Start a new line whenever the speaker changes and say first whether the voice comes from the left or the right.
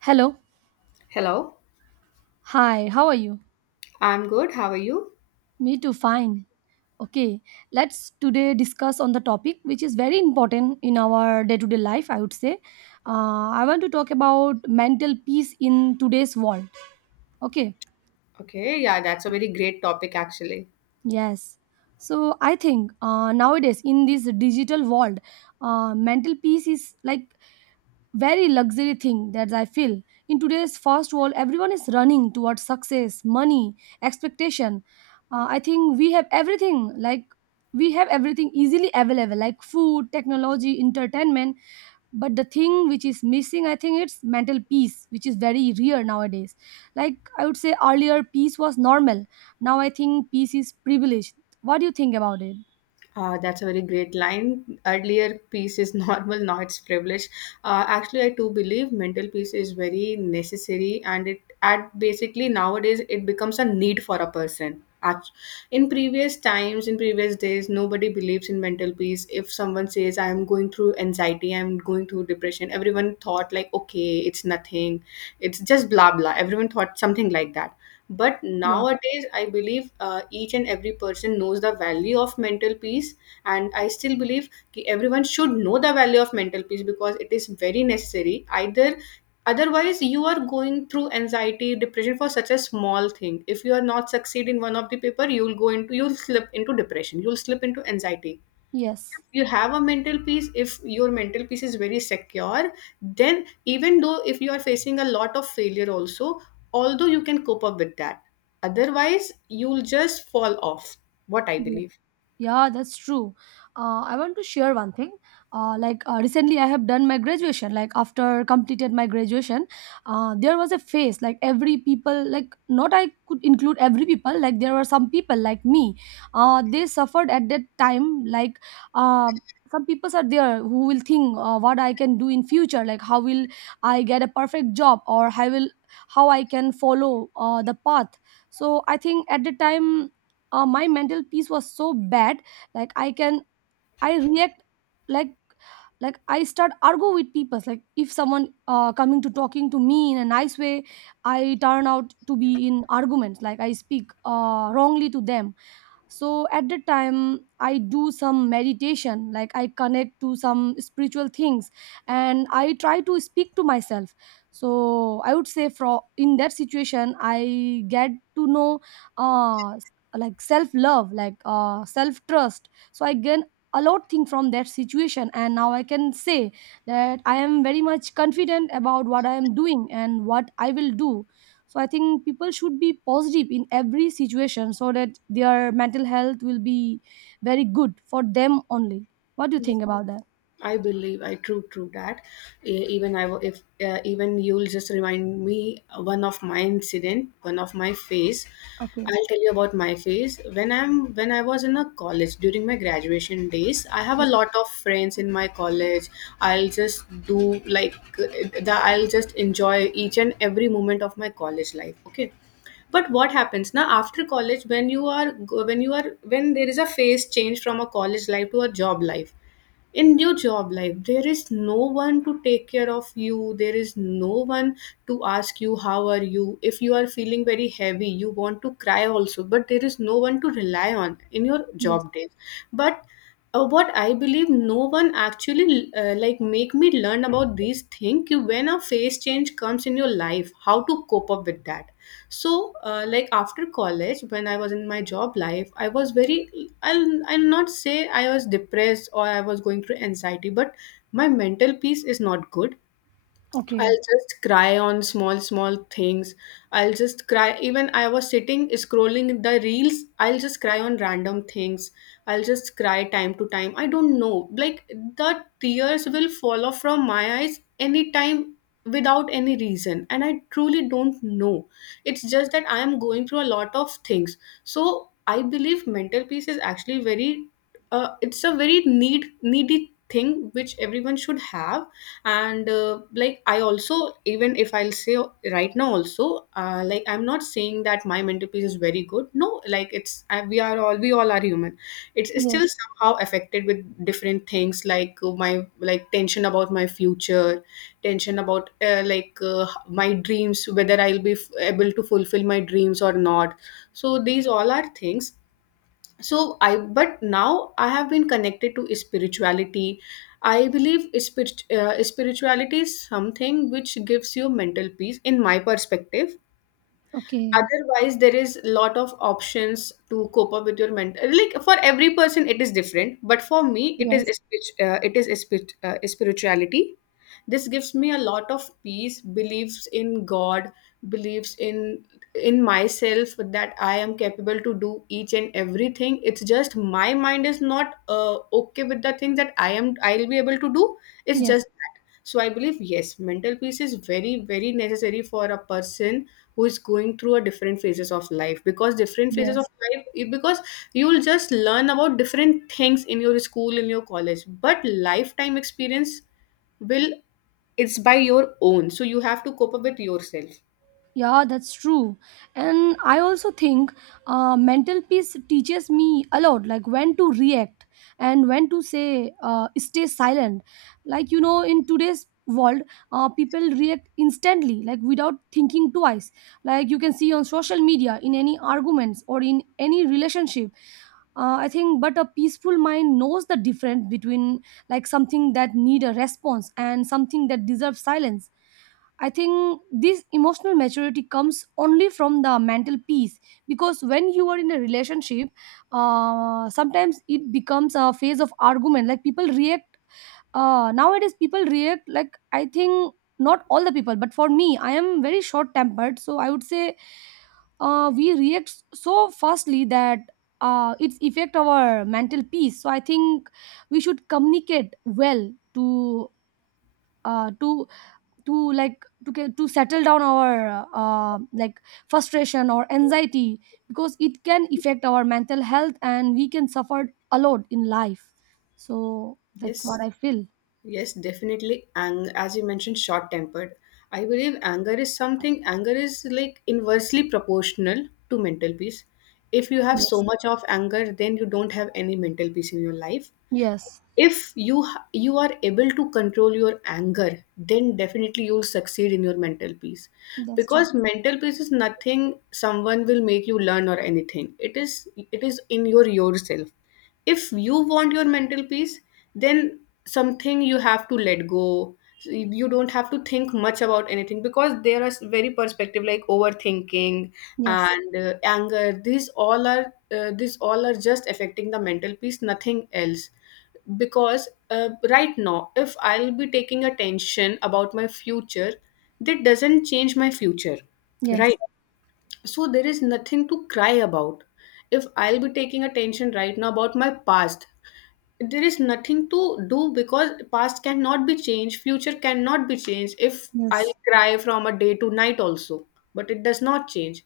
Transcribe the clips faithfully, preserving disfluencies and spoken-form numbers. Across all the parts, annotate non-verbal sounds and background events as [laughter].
right: Hello.
left: Hello,
right: Hi, how are you?
left: I'm good. How are you?
right: Me too, fine. Okay, let's today discuss on the topic which is very important in our day-to-day life, I would say. Uh, I want to talk about mental peace in today's world. Okay,
left: Okay, yeah, that's a very great topic actually.
right: yes. So I think uh, nowadays in this digital world, uh, mental peace is like very luxury thing that I feel. In today's fast world, everyone is running towards success, money, expectation. Uh, I think we have everything, like we have everything easily available, like food, technology, entertainment. But the thing which is missing, I think, it's mental peace, which is very rare nowadays. Like I would say earlier, peace was normal. Now I think peace is privileged. What do you think about it?
left: Uh, that's a very great line. Earlier, peace is [laughs] normal, now it's privilege. Uh, actually, I too believe mental peace is very necessary, and it at basically nowadays it becomes a need for a person. Act- In previous times, in previous days, nobody believes in mental peace. If someone says, "I am going through anxiety, I am going through depression," everyone thought like, "Okay, it's nothing, it's just blah blah." Everyone thought something like that. But
right: Yes.
left: nowadays, I believe uh, each and every person knows the value of mental peace, and I still believe ki everyone should know the value of mental peace because it is very necessary. Either otherwise you are going through anxiety depression for such a small thing. If you are not succeed in one of the paper you will go into you'll slip into depression, you'll slip into anxiety.
right: Yes.
left: You have a mental peace. If your mental peace is very secure, then even though if you are facing a lot of failure also, although you can cope up with that, otherwise you'll just fall off, what I
right: Yes.
left: believe.
right: Yeah, that's true. Uh, I want to share one thing. Uh, like uh, recently, I have done my graduation. Like after completed my graduation, uh, there was a phase like every people like not I could include every people. Like there were some people like me. Uh, they suffered at that time. Like um some people are there who will think uh, what I can do in future. Like how will I get a perfect job or how will how I can follow uh, the path. So I think at the time uh, my mental peace was so bad like i can i react like like i start argue with people. Like if someone uh, coming to talking to me in a nice way, I turn out to be in arguments. Like I speak uh, wrongly to them. So at the time I do some meditation, like I connect to some spiritual things and I try to speak to myself. So I would say from in that situation I get to know uh like self love, like uh self trust. So I gain a lot thing from that situation, and now I can say that I am very much confident about what I am doing and what I will do. So I think people should be positive in every situation so that their mental health will be very good for them only. What do you think about that?
left: I believe I true true that. E- even I wa- if uh, even you'll just remind me one of my incident, one of my phase.
right: Okay.
left: I'll tell you about my phase. When I'm when I was in a college during my graduation days, I have a lot of friends in my college. I'll just do like uh, the, I'll just enjoy each and every moment of my college life, okay? But what happens now after college, when you are go- when you are when there is a phase change from a college life to a job life. In your job life, there is no one to take care of you, there is no one to ask you how are you. If you are feeling very heavy you want to cry also, but there is no one to rely on in your
right: Yes.
left: job days. But uh, what I believe, no one actually uh, like make me learn about these things when a phase change comes in your life, how to cope up with that. So uh, like after college when I was in my job life, I was very i'll I'll not say I was depressed or I was going through anxiety, but my mental peace is not good.
right: Okay.
left: I'll just cry on small, small things. I'll just cry. Even I was sitting scrolling the reels, I'll just cry on random things. I'll just cry time to time. I don't know. Like the tears will fall off from my eyes anytime without any reason. And I truly don't know. It's just that I am going through a lot of things. So I believe mental peace is actually very, uh, it's a very need, needy thing which everyone should have. And uh, like I also, even if I'll say right now also, uh, like I'm not saying that my mental peace is very good, no, like it's I, we are all we all are human. It's, it's still
right: Yes.
left: somehow affected with different things, like uh, my like tension about my future, tension about uh, like uh, my dreams, whether I'll be f- able to fulfill my dreams or not. So these all are things. So I, but now I have been connected to spirituality. I believe spirit, uh, spirituality is something which gives you mental peace, in my perspective.
right: Okay.
left: Otherwise there is a lot of options to cope up with your mental, like for every person it is different, but for me it is
right: Yes.
left: spirit- uh, it is spirit, uh, spirituality. This gives me a lot of peace, beliefs in god, beliefs in in myself that I am capable to do each and everything. It's just my mind is not uh, okay with the thing that i am I'll be able to do. It's
right: Yes.
left: just that. So I believe, yes, mental peace is very very necessary for a person who is going through a different phases of life. Because different phases of
right: Yes.
left: life, eh, because you will just learn about different things in your school, in your college, but lifetime experience will, it's by your own, so you have to cope up with yourself.
right: Yeah, that's true. And I also think uh, mental peace teaches me a lot, like when to react and when to say, uh, stay silent. Like, you know, in today's world, uh, people react instantly, like without thinking twice. Like you can see on social media, in any arguments or in any relationship. Uh, I think, but a peaceful mind knows the difference between like something that need a response and something that deserves silence. I think this emotional maturity comes only from the mental peace because when you are in a relationship, uh, sometimes it becomes a phase of argument. Like people react uh, nowadays, people react like I think not all the people, but for me, I am very short tempered, so I would say uh, we react so fastly that uh, it's affect our mental peace. So I think we should communicate well to uh, to to like to get to settle down our uh, uh, like frustration or anxiety, because it can affect our mental health and we can suffer a lot in life. So that's what
left: Yes,
right: I feel.
left: yes, definitely. And as you mentioned, short tempered, I believe anger is something, anger is like inversely proportional to mental peace. If you have so
right: Yes.
left: much of anger, then you don't have any mental peace in your life.
right: Yes,
left: If you h- you are able to control your anger, then definitely you'll succeed in your mental peace.
right: that's true.
left: Because mental peace is nothing someone will make you learn or anything, it is it is in your yourself. If you want your mental peace, then something you have to let go. So you you don't have to think much about anything because there are s- very perspective like overthinking
right: Yes.
left: and uh, anger, these all are, uh, these all are just affecting the mental peace, nothing else. Because uh, right now if I'll be taking attention about my future, that doesn't change my future,
right: Yes.
left: right? So there is nothing to cry about. If I'll be taking attention right now about my past, there is nothing to do because past cannot be changed, future cannot be changed if I
right: Yes.
left: cry from a day to night also. But it does not change,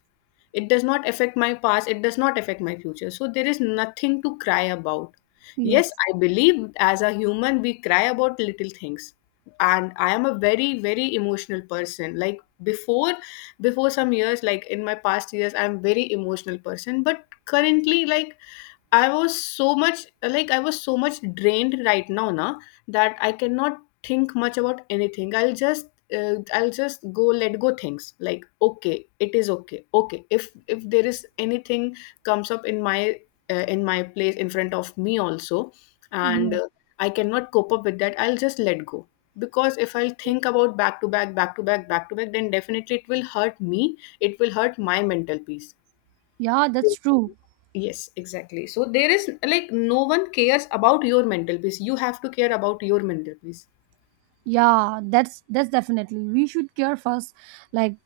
left: it does not affect my past, it does not affect my future, so there is nothing to cry about. Yes,
right: Yes.
left: I believe as a human we cry about little things. And I am a very very emotional person, like before before some years, like in my past years I'm very emotional person. But currently, like I was so much like I was so much drained right now na, that I cannot think much about anything. I'll just uh, I'll just go let go things, like okay, it is okay, okay, if if there is anything comes up in my uh, in my place in front of me also, and
right: Yeah,
left: uh, I cannot cope up with that, I'll just let go. Because if I'll think about back to back back to back back to back, then definitely it will hurt me, it will hurt my mental peace.
right: yeah, that's true.
left: Yes, exactly. So there is like no one cares about your mental peace, you have to care about your mental peace.
right: Yeah, that's that's definitely we should care first. Like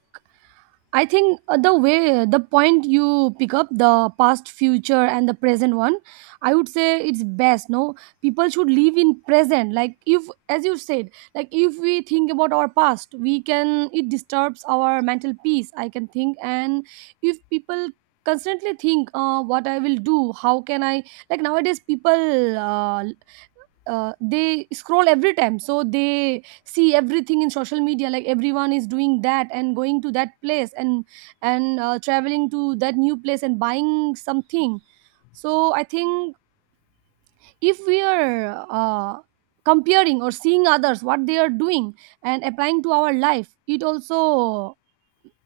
right: I think uh, the way the point you pick up the past, future, and the present one, I would say it's best. No, people should live in present. Like if, as you said, like if we think about our past, we can it disturbs our mental peace. I can think, and if people constantly think, uh, what I will do, how can I? Like nowadays, people uh, uh, they scroll every time so they see everything in social media like everyone is doing that and going to that place and and uh, traveling to that new place and buying something. So I think if we are uh, comparing or seeing others what they are doing and applying to our life, it also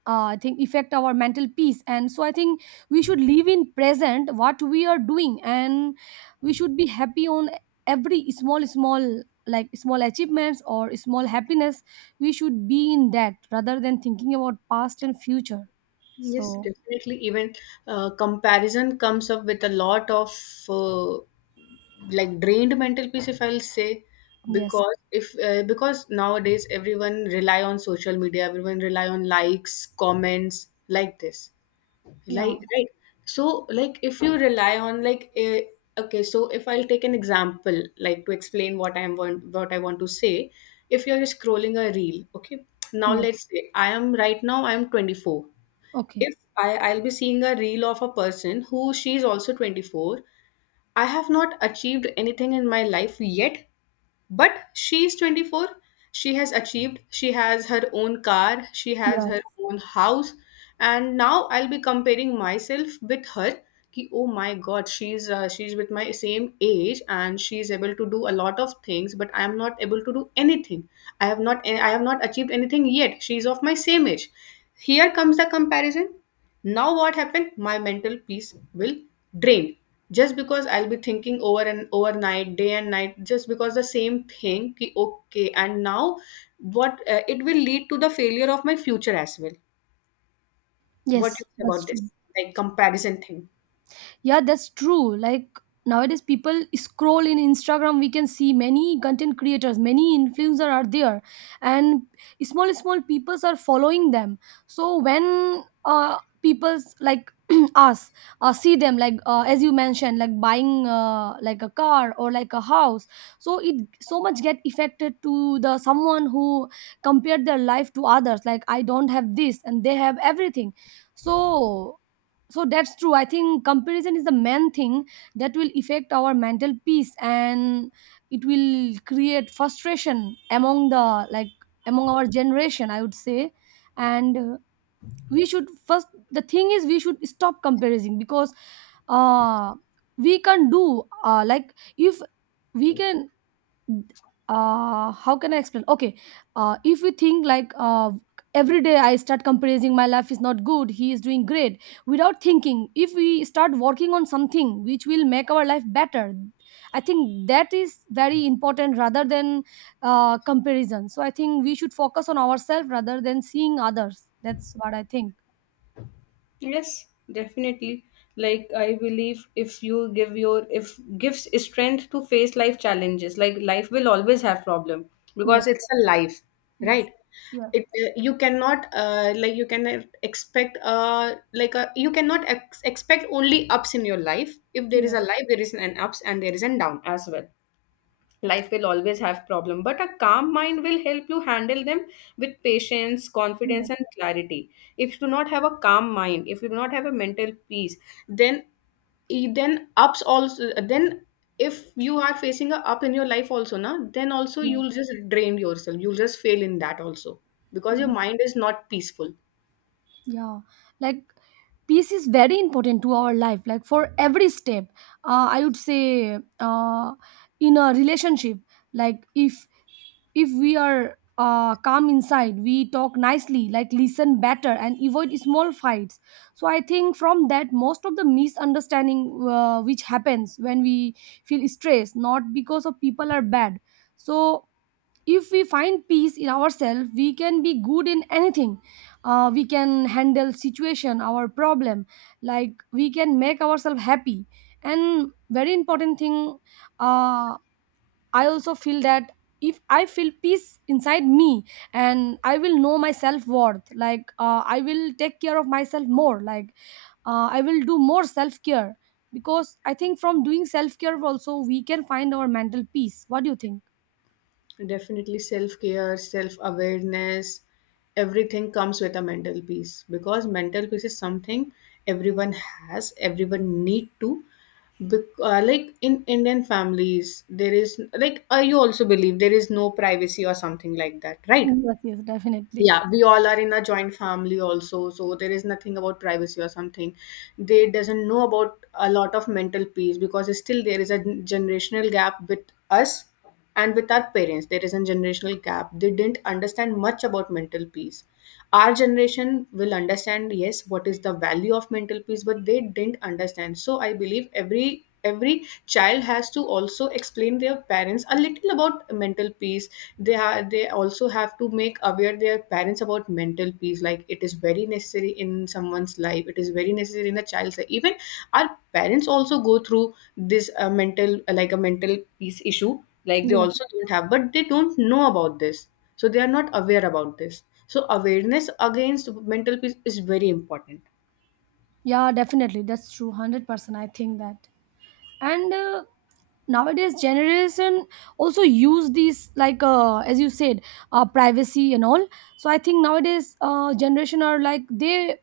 right: uh, I think affect our mental peace. And so I think we should live in present what we are doing, and we should be happy on every small small like small achievements or small happiness. We should be in that rather than thinking about past and future.
left: Yes,
right: So
left: definitely. Even uh, comparison comes up with a lot of uh, like drained mental peace, if I'll say.
right: yes.
left: Because if uh, because nowadays everyone rely on social media, everyone rely on likes, comments like this.
right: Yeah.
left: Like, right? So like if you rely on like, eh, okay, so if I'll take an example like to explain what i'm want what I want to say. If you're scrolling a reel, okay, now
right: Yes.
left: let's say I am right now I'm twenty four.
right: Okay.
left: If i I'll be seeing a reel of a person who she's also twenty four. I have not achieved anything in my life yet, but she is twenty four. She has achieved, she has her own car, she has
right: Yeah.
left: her own house. And now I'll be comparing myself with her. कि oh my god, she's uh, she's with my same age and she's able to do a lot of things, but I am not able to do anything. i have not I have not achieved anything yet. She's of my same age. Here comes the comparison. Now what happened, my mental peace will drain just because I'll be thinking over and overnight, day and night, just because the same thing ki, okay, and now what uh, it will lead to the failure of my future as well. What do you
right: Yes,
left: say
right: that's
left: about this,
right: true.
left: like comparison thing?
right: Yeah, that's true. Like nowadays, people scroll in Instagram. We can see many content creators, many influencer are there, and small small peoples are following them. So when uh people's like [clears throat] us uh, see them like uh, as you mentioned like buying uh, like a car or like a house, so it so much get affected to the someone who compared their life to others, like I don't have this and they have everything. So so that's true, I think comparison is the main thing that will affect our mental peace, and it will create frustration among the like among our generation, I would say. And uh, we should first the thing is we should stop comparing because uh we can do uh, like if we can uh how can I explain okay uh if we think like uh every day I start comparing my life is not good he is doing great without thinking if we start working on something which will make our life better, I think that is very important rather than uh comparison. So I think we should focus on ourselves rather than seeing others. That's what I think.
left: Yes, definitely. Like I believe if you give your, if gives strength to face life challenges, like life will always have problem, because
right: Yes.
left: it's a life,
right: Yes.
left: right?
right: Yeah.
left: It uh, you cannot uh, like you cannot expect uh like a, you cannot ex- expect only ups in your life. If there is a
right: Yes.
left: life, there is an ups and there is an down as well. Life will always have problem, but a calm mind will help you handle them with patience,
right: Yes.
left: confidence and clarity. If you do not have a calm mind, if you do not have a mental peace, then e, then ups also, then if you are facing a up in your life also na, then also
right: Yes.
left: you'll just drain yourself, you'll just fail in that also, because your
right: Yes.
left: mind is not peaceful.
right: Yeah, like peace is very important to our life, like for every step. Uh, I would say uh, in a relationship, like if if we are uh, calm inside, we talk nicely, like listen better and avoid small fights. So I think from that, most of the misunderstanding uh, which happens when we feel stressed, not because of people are bad. So if we find peace in ourselves, we can be good in anything. uh, we can handle situation our problem, like we can make ourselves happy. And very important thing, uh, I also feel that if I feel peace inside me, and I will know my self worth, like uh, I will take care of myself more, like uh, I will do more self care. Because I think from doing self care also we can find our mental peace. What do you think?
left: Definitely self care, self awareness, everything comes with a mental peace, because mental peace is something everyone has, everyone need to. Bec- uh, like in Indian families, there is like uh, you also believe there is no privacy or something like that, right?
right: Yes. Yes, definitely.
left: Yeah, we all are in a joint family also, so there is nothing about privacy or something. They doesn't know about a lot of mental peace because still there is a generational gap with us and with our parents. There is a generational gap, they didn't understand much about mental peace. Our generation will understand, yes, what is the value of mental peace, but they didn't understand. So I believe every every child has to also explain their parents a little about mental peace. They are they also have to make aware their parents about mental peace. Like it is very necessary in someone's life, it is very necessary in a child's life even. Our parents also go through this uh, mental, like a mental peace issue. Like they
right: Yes.
left: also don't have, but they don't know about this. So they are not aware about this. So awareness against mental peace is very important.
right: Yeah, definitely. That's true. one hundred percent. I think that. And uh, nowadays generation also use these like uh, as you said uh, privacy and all. So I think nowadays uh, generation are like they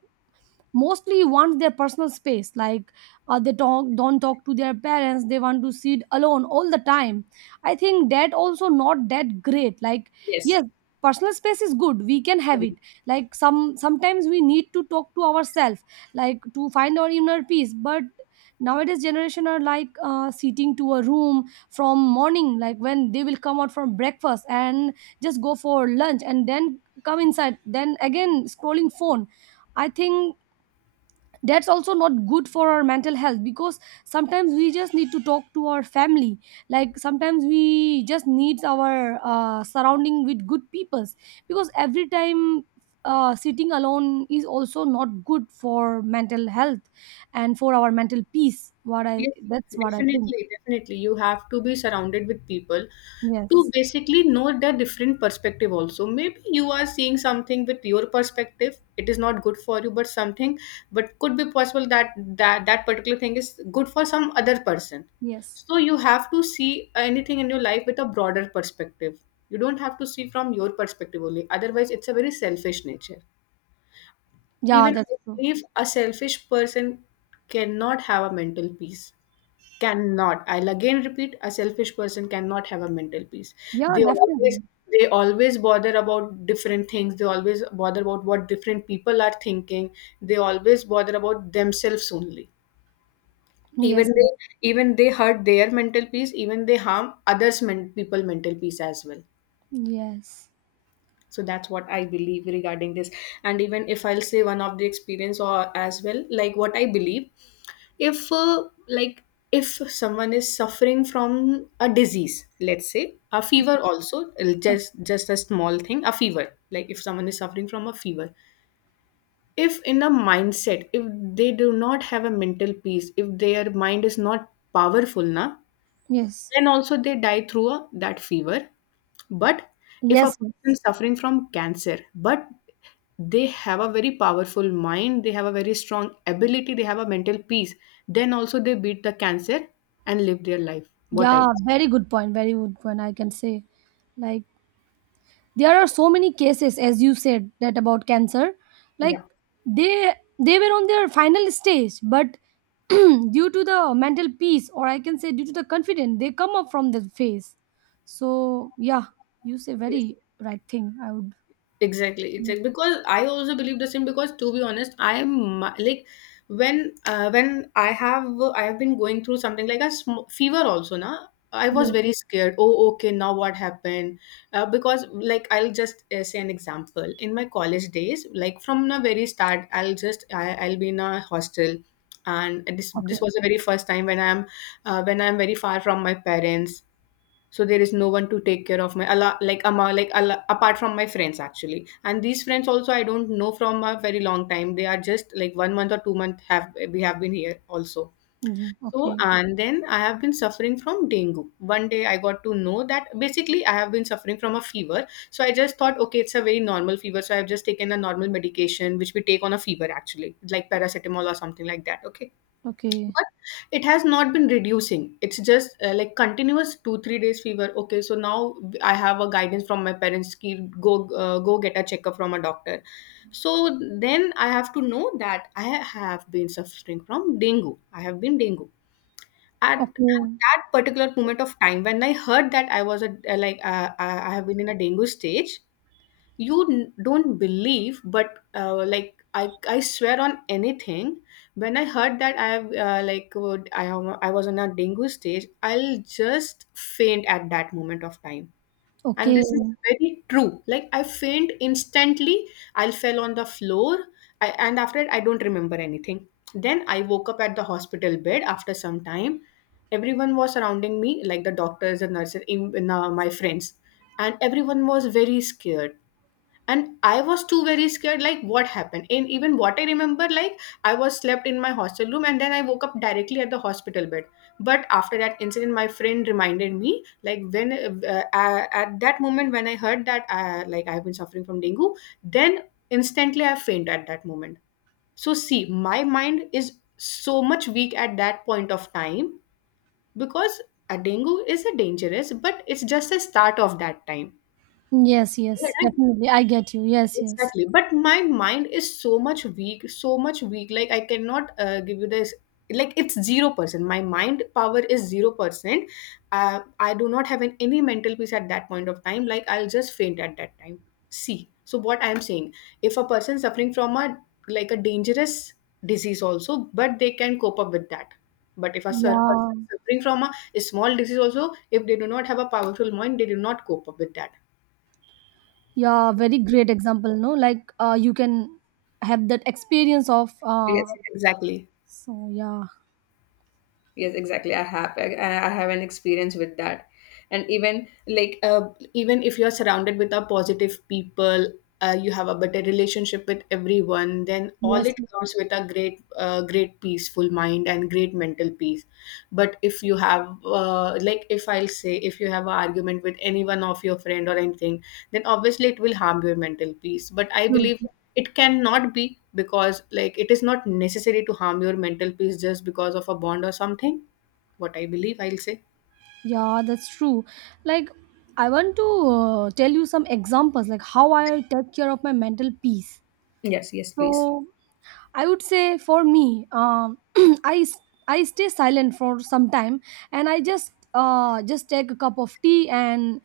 right: mostly want their personal space, like uh, they talk don't talk to their parents, they want to sit alone all the time. I think that also not that great, like yes
left: Yes.
right: personal space is good we can have it, like some sometimes we need to talk to ourselves, like to find our inner peace. But nowadays generation are like uh, sitting to a room from morning, like when they will come out from breakfast and just go for lunch and then come inside then again scrolling phone. I think that's also not good for our mental health because sometimes we just need to talk to our family, like sometimes we just need our uh, surrounding with good peoples. Because every time uh, sitting alone is also not good for mental health and for our mental peace. What I
left: Yes,
right: that's what I think.
left: definitely, definitely. You have to be surrounded with people to
right: Yes.
left: basically know their different perspective also. Maybe you are seeing something with your perspective, it is not good for you, but something, but could be possible that that, that particular thing is good for some other person.
right: Yes.
left: So you have to see anything in your life with a broader perspective. You don't have to see from your perspective only. Otherwise, it's a very selfish nature.
right: Yeah,
left: Even
right: that's
left: I
right: true.
left: believe a selfish person cannot have a mental peace. Cannot, I'll again repeat, a selfish person cannot have a mental peace.
right: Yeah,
left: they always
right: definitely.
left: they always bother about different things. They always bother about what different people are thinking. They always bother about themselves only. even
right: Yes.
left: they even they hurt their mental peace. Even they harm others men, people mental peace as well.
right: Yes.
left: So that's what I believe regarding this. And even if I'll say one of the experience or as well, like what I believe, if uh, like if someone is suffering from a disease. Let's say a fever also, it
right: Okay.
left: just just a small thing, a fever. Like if someone is suffering from a fever, if in a mindset, if they do not have a mental peace, if their mind is not powerful na,
right: Yes.
left: then also they die through a, that fever. But if a
right: Yes. Yes.
left: person suffering from cancer, but they have a very powerful mind, they have a very strong ability, they have a mental peace, then also they beat the cancer and live their life. What I.
right: Yeah, very good point. Very good point. I can say, like, there are so many cases, as you said, that about cancer, like
left: Yeah.
right: they they were on their final stage, but [clears throat] due to the mental peace, or I can say due to the confidence, they come up from the phase. So yeah, you say
left: Yes.
right: very right thing. I would.
left: Exactly,
right: Yeah.
left: exactly. Because I also believe the same. Because to be honest, I'm uh, like when uh, when I have I have been going through something like a sm- fever also. Now I was
right: Yes.
left: very scared. Oh, okay, now what happened? Uh, because like I'll just uh, say an example. In my college days, like from the very start, I'll just I, I'll be in a hostel, and this
right: Okay.
left: this was the very first time when I'm uh, when I'm very far from my parents. So there is no one to take care of my ala, like ama, like ala, apart from my friends actually. And these friends also I don't know from a very long time, they are just like one month or two month have we have been here also.
right: Mm,
left: So
right: okay.
left: and then I have been suffering from dengue. One day I got to know that basically I have been suffering from a fever, so I just thought okay, it's a very normal fever, so I have just taken a normal medication which we take on a fever actually, like paracetamol or something like that, okay.
right: Okay.
left: But it has not been reducing. It's just uh, like continuous two three days fever, okay. So now I have a guidance from my parents ki go, uh, go get a checkup from a doctor. So then I have to know that I have been suffering from dengue. I have been dengue at, at
right: Okay.
left: that particular moment of time. When I heard that I was a, like uh, i I have been in a dengue stage. You n- don't believe, but uh, like I, I swear on anything. When I heard that I have, uh, like would, I, am- I was on a dengue stage, I'll just faint at that moment of time. And
right: Okay.
left: this is very true. Like I faint instantly, I fell on the floor. I, and after it I don't remember anything. Then I woke up at the hospital bed after some time. Everyone was surrounding me, like the doctors, the nurses, in, in, uh, my friends. And everyone was very scared. And I was too very scared, like what happened. And even what I remember, like I was slept in my hostel room and then I woke up directly at the hospital bed. But after that incident my friend reminded me, like when uh, uh, uh, at that moment when I heard that, uh, like I've been suffering from dengue, then instantly I faint at that moment. So see, my mind is so much weak at that point of time because a dengue is a dangerous, but it's just a start of that time.
right: Yes.
left: Yeah,
right: Yes.
left: right?
right: Definitely. I get you. Yes. Yes.
left: Exactly. But my mind is so much weak, so much weak. Like I cannot uh, give you this. Like it's zero percent. My mind power is zero percent. Uh, I do not have an, any mental peace at that point of time. Like I'll just faint at that time. See. So what I am saying, if a person suffering from a, like a dangerous disease also, but they can cope up with that. But if a sur- person
right: Yeah.
left: suffering from a, a small disease also, if they do not have a powerful mind, they do not cope up with that.
right: Yeah, very great example no like uh, you can have that experience of
left: Yes,
right: uh,
left: exactly.
right: so yeah.
left: Yes, exactly. I have i, I have an experience with that. And even like, uh, even if you're surrounded with a positive people, uh, you have a better relationship with everyone, then all
right: Yes,
left: it comes with a great uh, great peaceful mind and great mental peace. But if you have, uh, like, if I'll say, if you have an argument with any one of your friend or anything, then obviously it will harm your mental peace. But I
right: true.
left: believe it cannot be because, like, it is not necessary to harm your mental peace just because of a bond or something. What I believe, I'll say.
right: Yeah, that's true. Like I want to uh, tell you some examples like how I take care of my mental peace.
left: Yes, yes, please.
right: So I would say for me, um, [clears throat] I s- I stay silent for some time, and I just uh, just take a cup of tea, and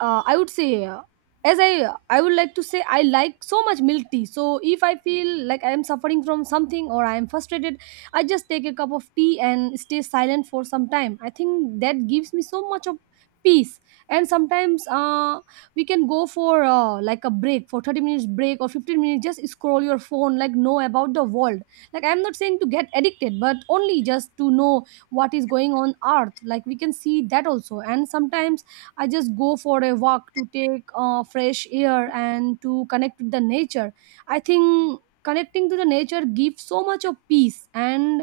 right: uh, I would say. Uh, as I, I would like to say I like so much milk tea. So if I feel like I am suffering from something or I am frustrated, I just take a cup of tea and stay silent for some time. I think that gives me so much of peace. And sometimes uh, we can go for uh, like a break for thirty minutes break or fifteen minutes, just scroll your phone, like know about the world. Like I'm not saying to get addicted, but only just to know what is going on earth, like we can see that also. And sometimes I just go for a walk to take uh, fresh air and to connect with the nature. I think connecting to the nature gives so much of peace. And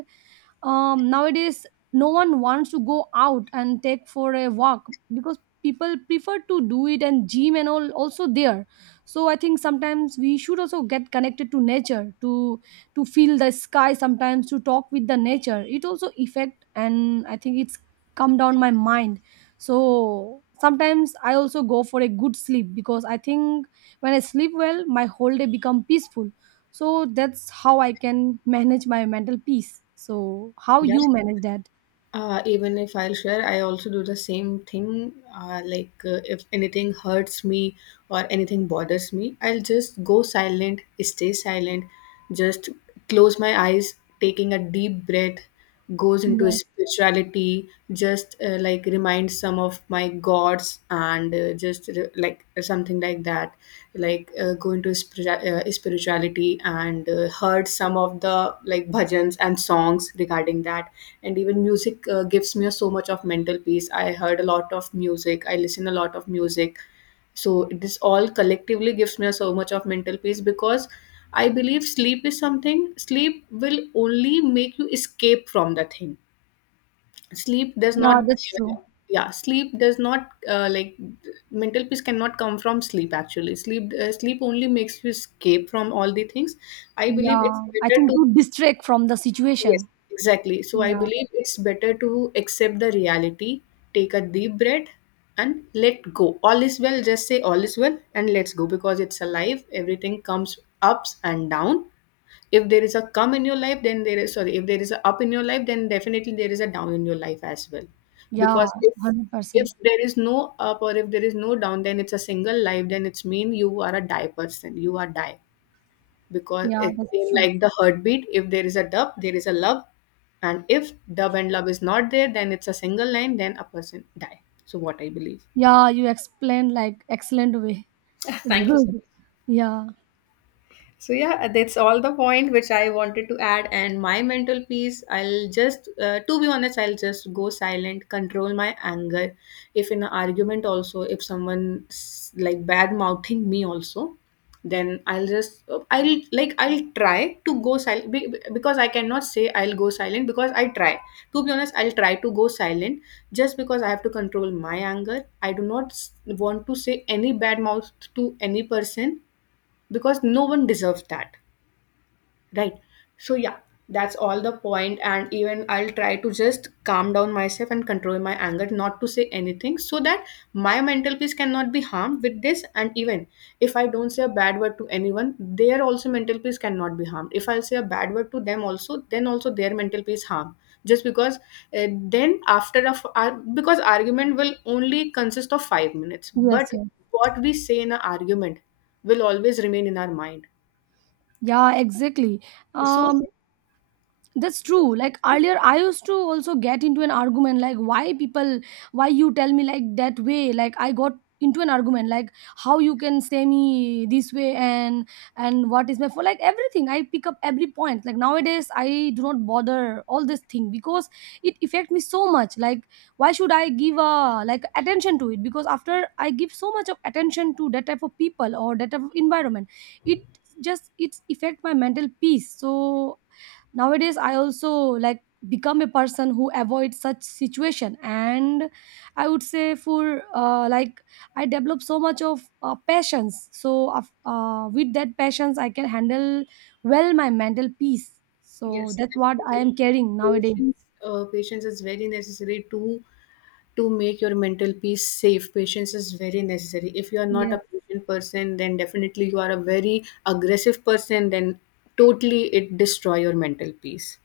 right: um, nowadays no one wants to go out and take for a walk because people prefer to do it and gym and all also there. So I think sometimes we should also get connected to nature, to to feel the sky, sometimes to talk with the nature, it also affect, and I think it's come down my mind. So sometimes I also go for a good sleep, because I think when I sleep well my whole day become peaceful. So that's how I can manage my mental peace. So how
left: Yeah.
right: you manage that?
left: Uh, even if I'll share, I also do the same thing. Uh, like uh, if anything hurts me or anything bothers me, I'll just go silent, stay silent, just close my eyes, taking a deep breath, goes into
right: Yes.
left: spirituality, just uh, like remind some of my gods, and uh, just re- like something like that. Like uh, go into spiritu- uh, spirituality, and uh, heard some of the, like, bhajans and songs regarding that. And even music uh, gives me so much of mental peace. I heard a lot of music, I listen a lot of music. So this all collectively gives me so much of mental peace, because I believe sleep is something. Sleep will only make you escape from the thing. Sleep does
right: Yeah,
left: not.
right: that's true.
left: Yeah, sleep does not, uh, like mental peace cannot come from sleep actually. Sleep uh, sleep only makes you escape from all the things. I believe it's
right: Yeah. I
left: better
right: think
left: to.
right: you distract from the
left: Yes,
right: situation.
left: exactly. So I
right: Yeah.
left: believe it's better to accept the reality, take a deep breath, and let go. All is well, just say all is well and let's go, because it's a life. Everything comes ups and down. If there is a come in your life, then there is, sorry, if there is a up in your life, then definitely there is a down in your life as well.
right: Yeah,
left: Because if if
right: one hundred percent.
left: there is no up or if there is no down, then it's a single life, then it's mean you are a die person. You are die because
right: Yeah,
left: it's
right: that's
left: same
right: true.
left: like the heartbeat. If there is a dub there is a love, and if dub and love is not there, then it's a single line, then a person die. So what I believe.
right: Yeah, you explained like excellent way.
left: [laughs]
right: It's
left: Thank you so.
right: good. Yeah.
left: So yeah, that's all the point which I wanted to add. And my mental peace, I'll just, uh, to be honest, I'll just go silent, control my anger. If in an argument also, if someone s- like bad mouthing me also, then I'll just, uh, I'll like, I'll try to go silent be- be- because I cannot say I'll go silent because I try. To be honest, I'll try to go silent just because I have to control my anger. I do not s- want to say any bad mouth to any person, because no one deserves that, right? So yeah, that's all the point point. And even I'll try to just calm down myself and control my anger, not to say anything, so that my mental peace cannot be harmed with this. And even if I don't say a bad word to anyone, their also mental peace cannot be harmed. If I'll say a bad word to them also, then also their mental peace harm, just because uh, then after a f- ar- because argument will only consist of five minutes.
right: Yes,
left: But
right: yes.
left: what we say in an argument will always remain in our mind.
right: Yeah, exactly.
left: So
right: Um, that's true, like earlier I used to also get into an argument, like why people, why you tell me like that way, like I got into an argument like how you can say me this way, and and what is my for, like everything I pick up every point. Like nowadays I do not bother all this thing because it affect me so much. Like why should I give a like attention to it, because after I give so much of attention to that type of people or that type of environment, it, just it's affect my mental peace. So nowadays I also like become a person who avoids such situation. And I would say for uh, like, I develop so much of uh, passions, so af- uh, with that passions I can handle well my mental peace. So
left: yes,
right: that's what I
left: definitely.
right: am carrying nowadays.
left: Patience, uh, patience is very necessary to to make your mental peace safe. Patience is very necessary. If you are not a
right: Yes.
left: patient person, then definitely you are a very aggressive person. Then totally it destroy your mental peace.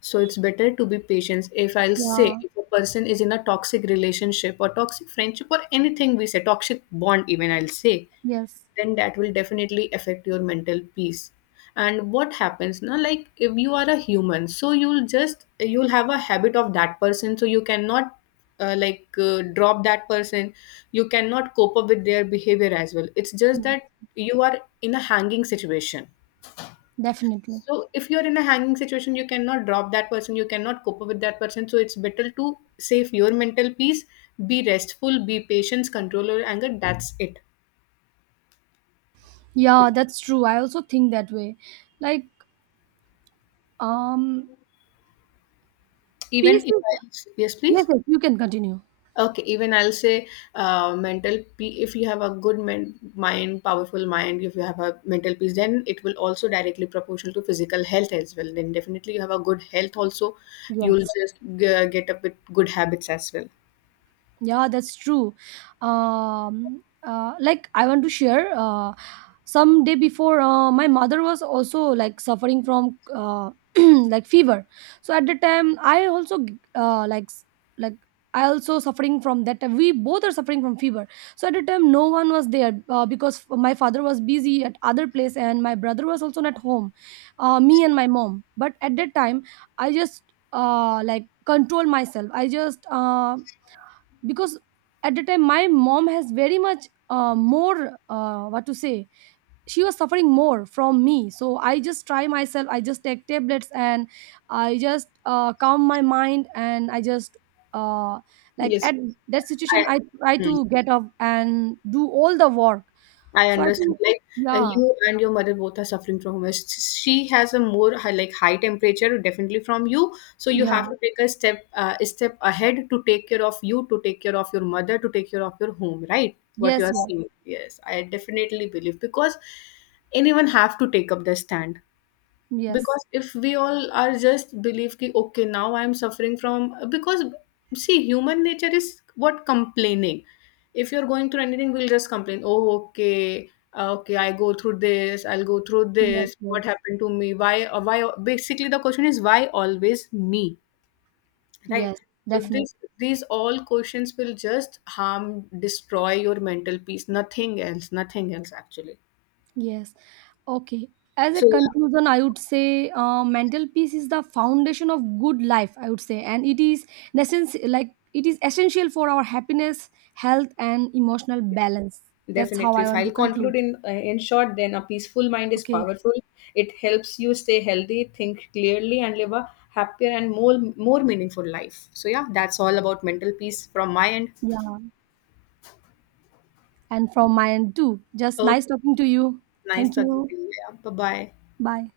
left: So it's better to be patient. If I'll say,
right: Yeah.
left: if a person is in a toxic relationship or toxic friendship or anything we say toxic bond, even I'll say,
right: Yes.
left: then that will definitely affect your mental peace. And what happens now, like if you are a human, so you'll just you'll have a habit of that person, so you cannot, uh, like uh, drop that person, you cannot cope up with their behavior as well. It's just
right: Yeah,
left: that you are in a hanging situation.
right: definitely.
left: So if you're in a hanging situation you cannot drop that person, you cannot cope up with that person. So it's better to save your mental peace, be restful, be patient, control your anger, that's it.
right: Yeah, that's true, I also think that way, like, um, peace
left: Even if
right: is. Yes,
left: I. Yes, please.
right: yes, you can continue.
left: Okay, even I'll say uh, mental peace. If you have a good men- mind, powerful mind, if you have a mental peace, then it will also directly proportional to physical health as well. Then definitely you have a good health also. You'll
right: Yes.
left: just g- get up with good habits as well.
right: Yeah, that's true. Um, uh, like I want to share. Uh, some day before, uh, my mother was also like suffering from uh, [clears throat] like fever. So at the time, I also uh, like s- like, I also suffering from that. We both are suffering from fever. So at the time, no one was there uh, because my father was busy at other place, and my brother was also not home. Uh, me and my mom. But at that time, I just uh, like control myself. I just. Uh, because at the time my mom has very much uh, more uh, what to say, she was suffering more from me. So I just try myself, I just take tablets and I just uh, calm my mind, and i just uh, like
left: Yes,
right: at that situation
left: I.
right: I try
left: hmm.
right: to get up and do all the work.
left: I
right: So I
left: understood.
right: think.
left: Like, uh,
right: Yeah.
left: you and your mother both are suffering from home. She has a more high, like high temperature, definitely from you. So you
right: Yeah.
left: have to take a step uh, a step ahead to take care of you, to take care of your mother, to take care of your home. Right? What you
right: Yes,
left: are
right: yes.
left: saying? Yes, I definitely believe because anyone have to take up the stand,
right: Yes,
left: because if we all are just believe ki okay, now I am suffering from, because see human nature is what? Complaining. If you're going through anything we'll just complain, oh okay, uh, okay I go through this, I'll go through
right: yes.
left: this, what
right: Yes,
left: happened to me, why uh, why basically the question is why always me, right?
right: yes.
left: So
right: definitely.
left: this these all questions will just harm, destroy your mental peace, nothing else nothing else actually.
right: Yes. Okay. As a
left: So yeah.
right: conclusion, I would say uh, mental peace is the foundation of good life, I would say. And it is necess- like it is essential for our happiness, health, and emotional balance. That's how
left: Definitely.
right: I
left: If
right: want to
left: I'll conclude
right: conclude.
left: in uh, in short, then a peaceful mind is
right: Okay.
left: powerful. It helps you stay healthy, think clearly, and live a happier and more more meaningful life. So yeah, that's all about mental peace from my end.
right: Yeah. And from my end too. Just
left: Oh,
right: nice talking to you.
left: nice
right: Thank
left: talking
right: you.
left: to you. Yeah. Bye bye.
right: Bye.